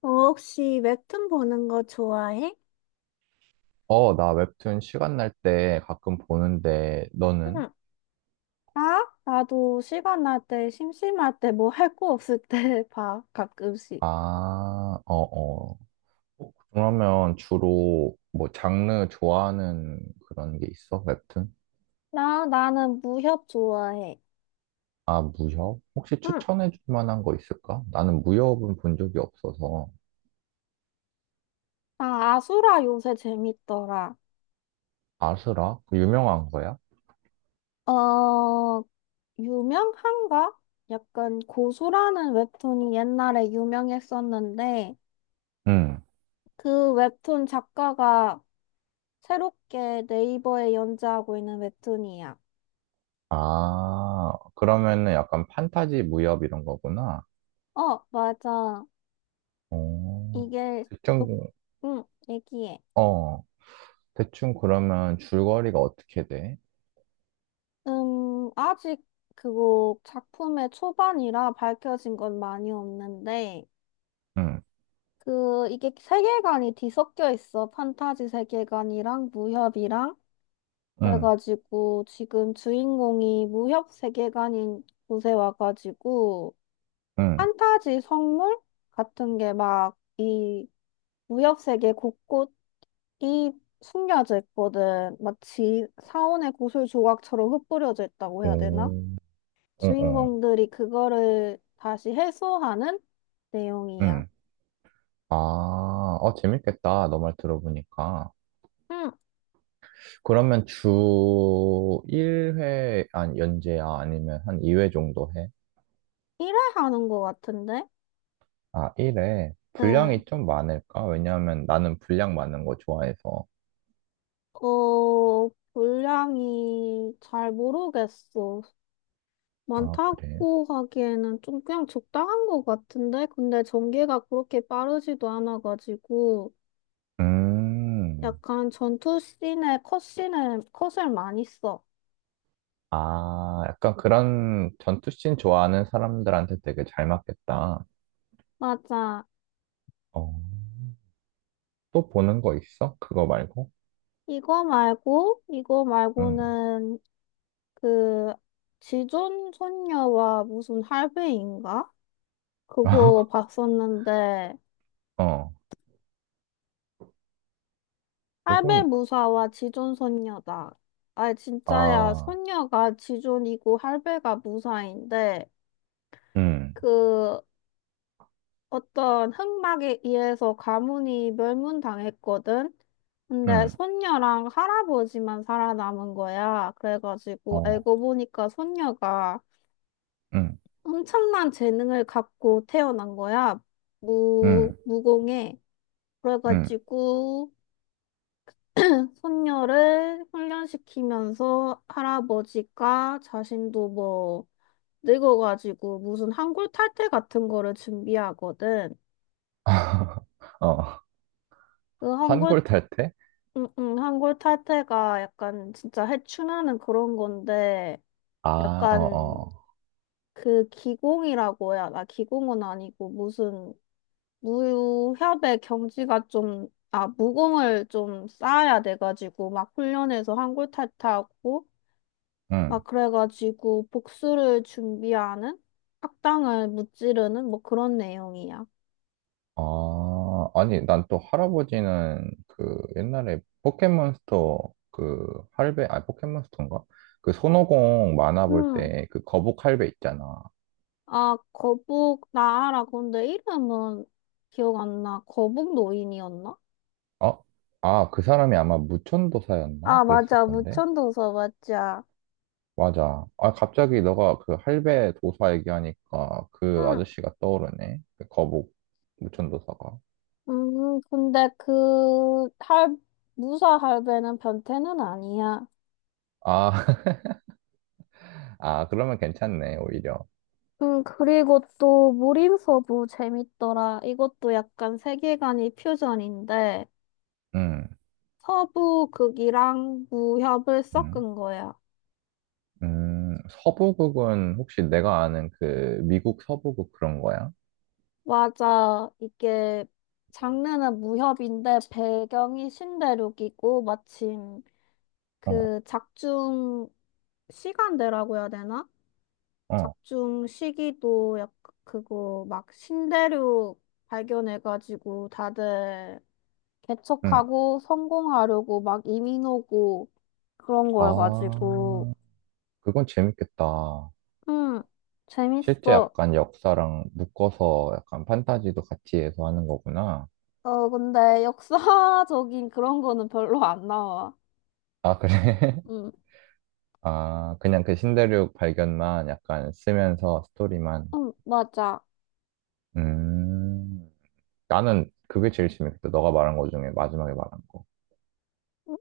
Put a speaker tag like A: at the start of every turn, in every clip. A: 너 혹시 웹툰 보는 거 좋아해?
B: 어, 나 웹툰 시간 날 때 가끔 보는데, 너는?
A: 응, 나? 나도 시간 날 때, 심심할 때, 뭐 할 거 없을 때 봐, 가끔씩.
B: 아, 어, 어. 어, 그러면 주로 뭐 장르 좋아하는 그런 게 있어? 웹툰?
A: 나는 무협 좋아해.
B: 아, 무협? 혹시
A: 응,
B: 추천해 줄 만한 거 있을까? 나는 무협은 본 적이 없어서.
A: 나 아수라 요새 재밌더라.
B: 아스라? 그 유명한 거야?
A: 어, 유명한가? 약간 고수라는 웹툰이 옛날에 유명했었는데,
B: 응.
A: 그 웹툰 작가가 새롭게 네이버에 연재하고 있는 웹툰이야.
B: 아, 그러면은 약간 판타지 무협 이런 거구나.
A: 어, 맞아.
B: 어,
A: 이게 녹,
B: 대충,
A: 얘기해.
B: 어, 대충 그러면 줄거리가 어떻게 돼?
A: 아직 그거 작품의 초반이라 밝혀진 건 많이 없는데,
B: 응,
A: 그, 이게 세계관이 뒤섞여 있어. 판타지 세계관이랑 무협이랑.
B: 응.
A: 그래가지고 지금 주인공이 무협 세계관인 곳에 와가지고,
B: 응.
A: 판타지 선물 같은 게 막 이 무협 세계 곳곳이 숨겨져 있거든. 마치 사원의 구슬 조각처럼 흩뿌려져 있다고 해야 되나?
B: 오, 응, 응,
A: 주인공들이 그거를 다시 해소하는 내용이야.
B: 응. 아, 어, 재밌겠다. 너 말 들어보니까.
A: 응,
B: 그러면 주 1회, 아니, 연재야? 아니면 한 2회 정도 해?
A: 1회 하는 것 같은데?
B: 아, 1회.
A: 응,
B: 분량이 좀 많을까? 왜냐하면 나는 분량 많은 거 좋아해서.
A: 어, 분량이 잘 모르겠어.
B: 아, 그래?
A: 많다고 하기에는 좀 그냥 적당한 것 같은데? 근데 전개가 그렇게 빠르지도 않아가지고
B: 음.
A: 약간 전투 씬에 컷씬에 컷을 많이 써.
B: 아, 약간 그런 전투씬 좋아하는 사람들한테 되게 잘 맞겠다.
A: 맞아.
B: 어, 또 보는 거 있어? 그거 말고?
A: 이거 말고, 이거
B: 응.
A: 말고는 그 지존 손녀와 무슨 할배인가? 그거 봤었는데
B: 어,
A: 할배
B: 그건,
A: 무사와 지존 손녀다. 아, 진짜야.
B: 아.
A: 손녀가 지존이고 할배가 무사인데
B: 음,
A: 그 어떤 흑막에 의해서 가문이 멸문당했거든. 근데
B: 음,
A: 손녀랑 할아버지만 살아남은 거야. 그래가지고
B: 어,
A: 알고 보니까 손녀가
B: 음,
A: 엄청난 재능을 갖고 태어난 거야.
B: 음,
A: 무공해.
B: 음.
A: 그래가지고 손녀를 훈련시키면서 할아버지가 자신도 뭐 늙어가지고 무슨 한골 탈태 같은 거를 준비하거든.
B: 어, 한
A: 그
B: 골 탈 때?
A: 응, 응, 한골 탈퇴가 약간 진짜 해충하는 그런 건데,
B: 아, 어,
A: 약간
B: 어,
A: 그 기공이라고 해야, 나 기공은 아니고 무슨 무협의 경지가 좀, 아, 무공을 좀 쌓아야 돼가지고, 막 훈련해서 한골 탈퇴하고, 막
B: 음.
A: 그래가지고 복수를 준비하는 악당을 무찌르는 뭐 그런 내용이야.
B: 아, 아니, 난 또 할아버지는 그 옛날에 포켓몬스터 그 할배, 아니, 포켓몬스터인가? 그 손오공 만화 볼
A: 응.
B: 때 그 거북 할배 있잖아.
A: 아, 거북 나아라. 근데 이름은 기억 안 나. 거북 노인이었나?
B: 어? 아, 그 사람이 아마 무천도사였나?
A: 아,
B: 그랬을
A: 맞아.
B: 건데.
A: 무천도서 맞아.
B: 맞아. 아, 갑자기 너가 그 할배 도사 얘기하니까 그
A: 응.
B: 아저씨가 떠오르네. 그 거북 무천도사가.
A: 근데 그, 무사 할배는 변태는 아니야.
B: 아, 아, 그러면 괜찮네, 오히려.
A: 그리고 또 무림서부 재밌더라. 이것도 약간 세계관이 퓨전인데,
B: 음,
A: 서부 극이랑 무협을
B: 음,
A: 섞은 거야.
B: 서부극은 혹시 내가 아는 그 미국 서부극 그런 거야?
A: 맞아. 이게, 장르는 무협인데, 배경이 신대륙이고, 마침
B: 어,
A: 그 작중 시간대라고 해야 되나?
B: 어,
A: 작중 시기도 약 그거 막 신대륙 발견해가지고 다들
B: 음.
A: 개척하고 성공하려고 막 이민 오고 그런
B: 아,
A: 거여가지고
B: 그건 재밌겠다.
A: 음
B: 실제
A: 재밌어.
B: 약간 역사랑 묶어서 약간 판타지도 같이 해서 하는 거구나.
A: 어, 근데 역사적인 그런 거는 별로 안 나와.
B: 아, 그래?
A: 음,
B: 아, 그냥 그 신대륙 발견만 약간 쓰면서 스토리만.
A: 맞아.
B: 음, 나는 그게 제일 재밌겠다. 너가 말한 거 중에 마지막에 말한 거.
A: 음,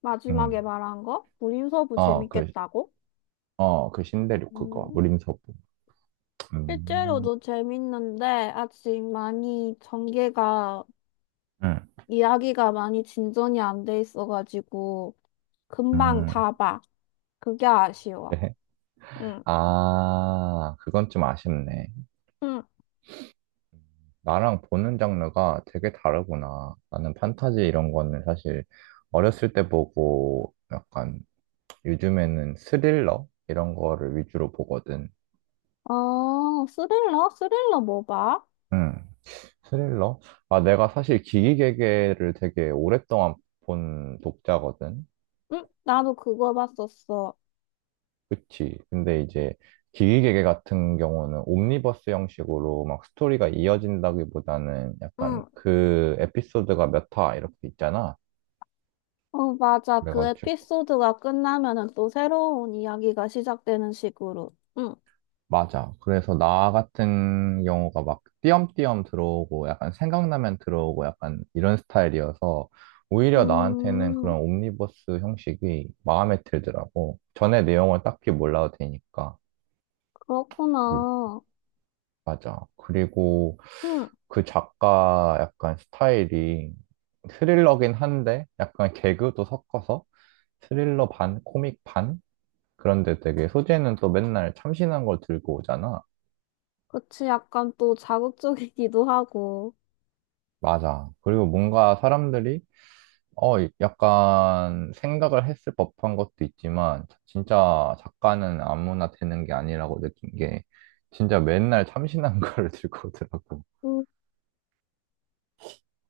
A: 마지막에
B: 음,
A: 말한 거? 무인서부
B: 어, 그,
A: 재밌겠다고?
B: 어, 그 신대륙 그거.
A: 음,
B: 무림서부. 음,
A: 실제로도 재밌는데 아직 많이 전개가
B: 음,
A: 이야기가 많이 진전이 안 돼 있어가지고 금방
B: 음.
A: 다 봐. 그게 아쉬워.
B: 그래.
A: 응.
B: 아, 그건 좀 아쉽네.
A: 응.
B: 나랑 보는 장르가 되게 다르구나. 나는 판타지 이런 거는 사실 어렸을 때 보고 약간 요즘에는 스릴러? 이런 거를 위주로 보거든.
A: 어, 스릴러? 스릴러 뭐 봐?
B: 응. 스릴러? 아, 내가 사실 기기개개를 되게 오랫동안 본 독자거든.
A: 응? 나도 그거 봤었어.
B: 그치. 근데 이제 기기개개 같은 경우는 옴니버스 형식으로 막 스토리가 이어진다기보다는 약간
A: 응.
B: 그 에피소드가 몇 화 이렇게 있잖아.
A: 어, 맞아. 그
B: 그래가지고.
A: 에피소드가 끝나면은 또 새로운 이야기가 시작되는 식으로. 응.
B: 맞아. 그래서 나 같은 경우가 막 띄엄띄엄 들어오고 약간 생각나면 들어오고 약간 이런 스타일이어서 오히려 나한테는
A: 음,
B: 그런 옴니버스 형식이 마음에 들더라고. 전에 내용을 딱히 몰라도 되니까. 음,
A: 그렇구나.
B: 맞아. 그리고
A: 응.
B: 그 작가 약간 스타일이 스릴러긴 한데 약간 개그도 섞어서 스릴러 반, 코믹 반? 그런데 되게 소재는 또 맨날 참신한 걸 들고 오잖아.
A: 그치, 약간 또 자극적이기도 하고.
B: 맞아. 그리고 뭔가 사람들이, 어, 약간 생각을 했을 법한 것도 있지만, 진짜 작가는 아무나 되는 게 아니라고 느낀 게, 진짜 맨날 참신한 걸 들고 오더라고.
A: 응.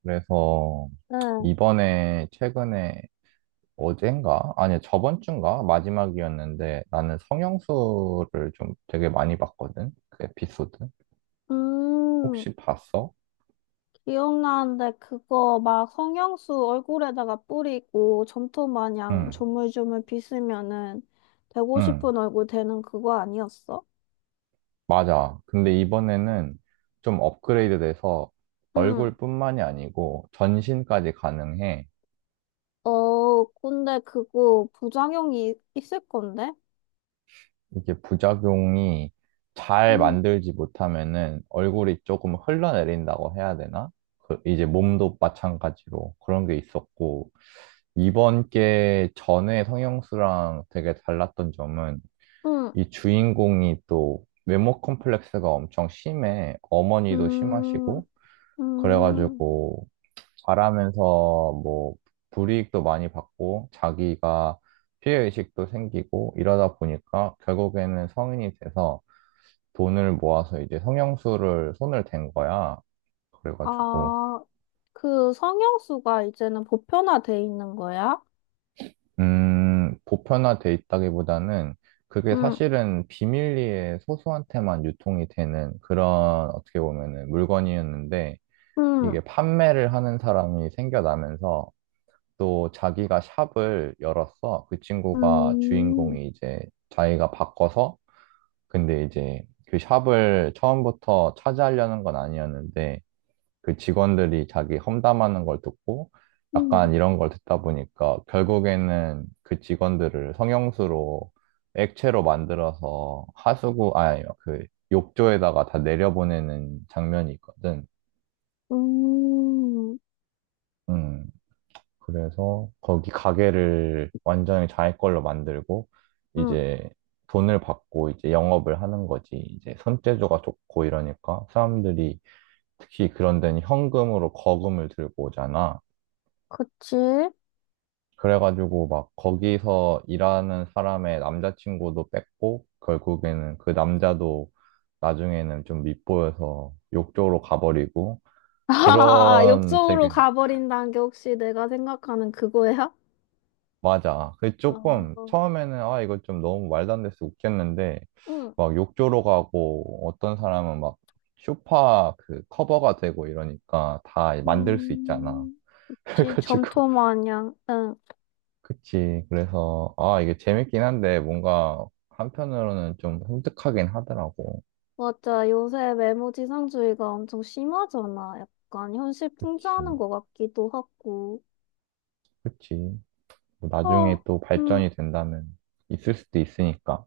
B: 그래서,
A: 응.
B: 이번에, 최근에, 어젠가? 아니, 저번 주인가? 마지막이었는데, 나는 성형수를 좀 되게 많이 봤거든? 그 에피소드.
A: 음.
B: 혹시 봤어?
A: 기억나는데 그거 막 성형수 얼굴에다가 뿌리고 점토 마냥
B: 응,
A: 조물조물 빗으면은 되고
B: 응.
A: 싶은 얼굴 되는 그거 아니었어?
B: 맞아. 근데 이번에는 좀 업그레이드 돼서
A: 응.
B: 얼굴뿐만이 아니고 전신까지 가능해.
A: 어, 근데 그거 부작용이 있을 건데?
B: 이게 부작용이 잘
A: 응,
B: 만들지 못하면은 얼굴이 조금 흘러내린다고 해야 되나? 그 이제 몸도 마찬가지로 그런 게 있었고, 이번 게 전에 성형수랑 되게 달랐던 점은
A: 응,
B: 이 주인공이 또 외모 컴플렉스가 엄청 심해. 어머니도
A: 음,
B: 심하시고,
A: 음.
B: 그래가지고 잘하면서 뭐 불이익도 많이 받고 자기가 피해의식도 생기고 이러다 보니까 결국에는 성인이 돼서 돈을 모아서 이제 성형수를 손을 댄 거야. 그래가지고
A: 아, 그 성형수가 이제는 보편화돼 있는 거야?
B: 보편화돼 있다기보다는 그게
A: 응,
B: 사실은 비밀리에 소수한테만 유통이 되는 그런 어떻게 보면은 물건이었는데
A: 응,
B: 이게 판매를 하는 사람이 생겨나면서 또 자기가 샵을 열었어. 그 친구가
A: 음,
B: 주인공이 이제 자기가 바꿔서 근데 이제 그 샵을 처음부터 차지하려는 건 아니었는데 그 직원들이 자기 험담하는 걸 듣고
A: 음,
B: 약간 이런 걸 듣다 보니까 결국에는 그 직원들을 성형수로 액체로 만들어서 하수구 아니 그 욕조에다가 다 내려보내는 장면이 있거든.
A: 음, 음,
B: 음. 그래서 거기 가게를 완전히 자기 걸로 만들고
A: 음,
B: 이제 돈을 받고 이제 영업을 하는 거지. 이제 손재주가 좋고 이러니까 사람들이 특히 그런 데는 현금으로 거금을 들고 오잖아.
A: 그치?
B: 그래가지고 막 거기서 일하는 사람의 남자친구도 뺏고 결국에는 그 남자도 나중에는 좀 밉보여서 욕조로 가버리고
A: 아,
B: 그런 되게
A: 옆쪽으로 가버린다는 게 혹시 내가 생각하는 그거야?
B: 맞아. 그 조금
A: 어,
B: 처음에는 아 이거 좀 너무 말도 안 돼서 웃겼는데
A: 응.
B: 막 욕조로 가고 어떤 사람은 막 쇼파 그 커버가 되고 이러니까 다 만들 수 있잖아.
A: 음, 혹시
B: 그래가지고
A: 점토 마냥, 응.
B: 그치. 그래서 아 이게 재밌긴 한데 뭔가 한편으로는 좀 섬뜩하긴 하더라고.
A: 맞아. 요새 메모지상주의가 엄청 심하잖아. 약간 현실
B: 그치.
A: 풍자하는 것 같기도 하고.
B: 그치. 뭐
A: 어,
B: 나중에 또
A: 음.
B: 발전이 된다면 있을 수도 있으니까.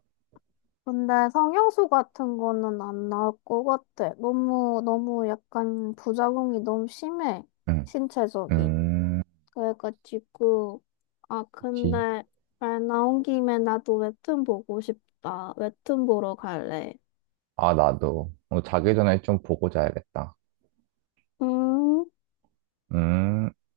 A: 근데 성형수 같은 거는 안 나올 것 같아. 너무, 너무 약간 부작용이 너무 심해.
B: 응.
A: 신체적인.
B: 음.
A: 그래가지고, 아,
B: 그치.
A: 근데 말 나온 김에 나도 웹툰 보고 싶다. 웹툰 보러 갈래.
B: 아 나도 오늘 자기 전에 좀 보고 자야겠다.
A: 음.
B: 음,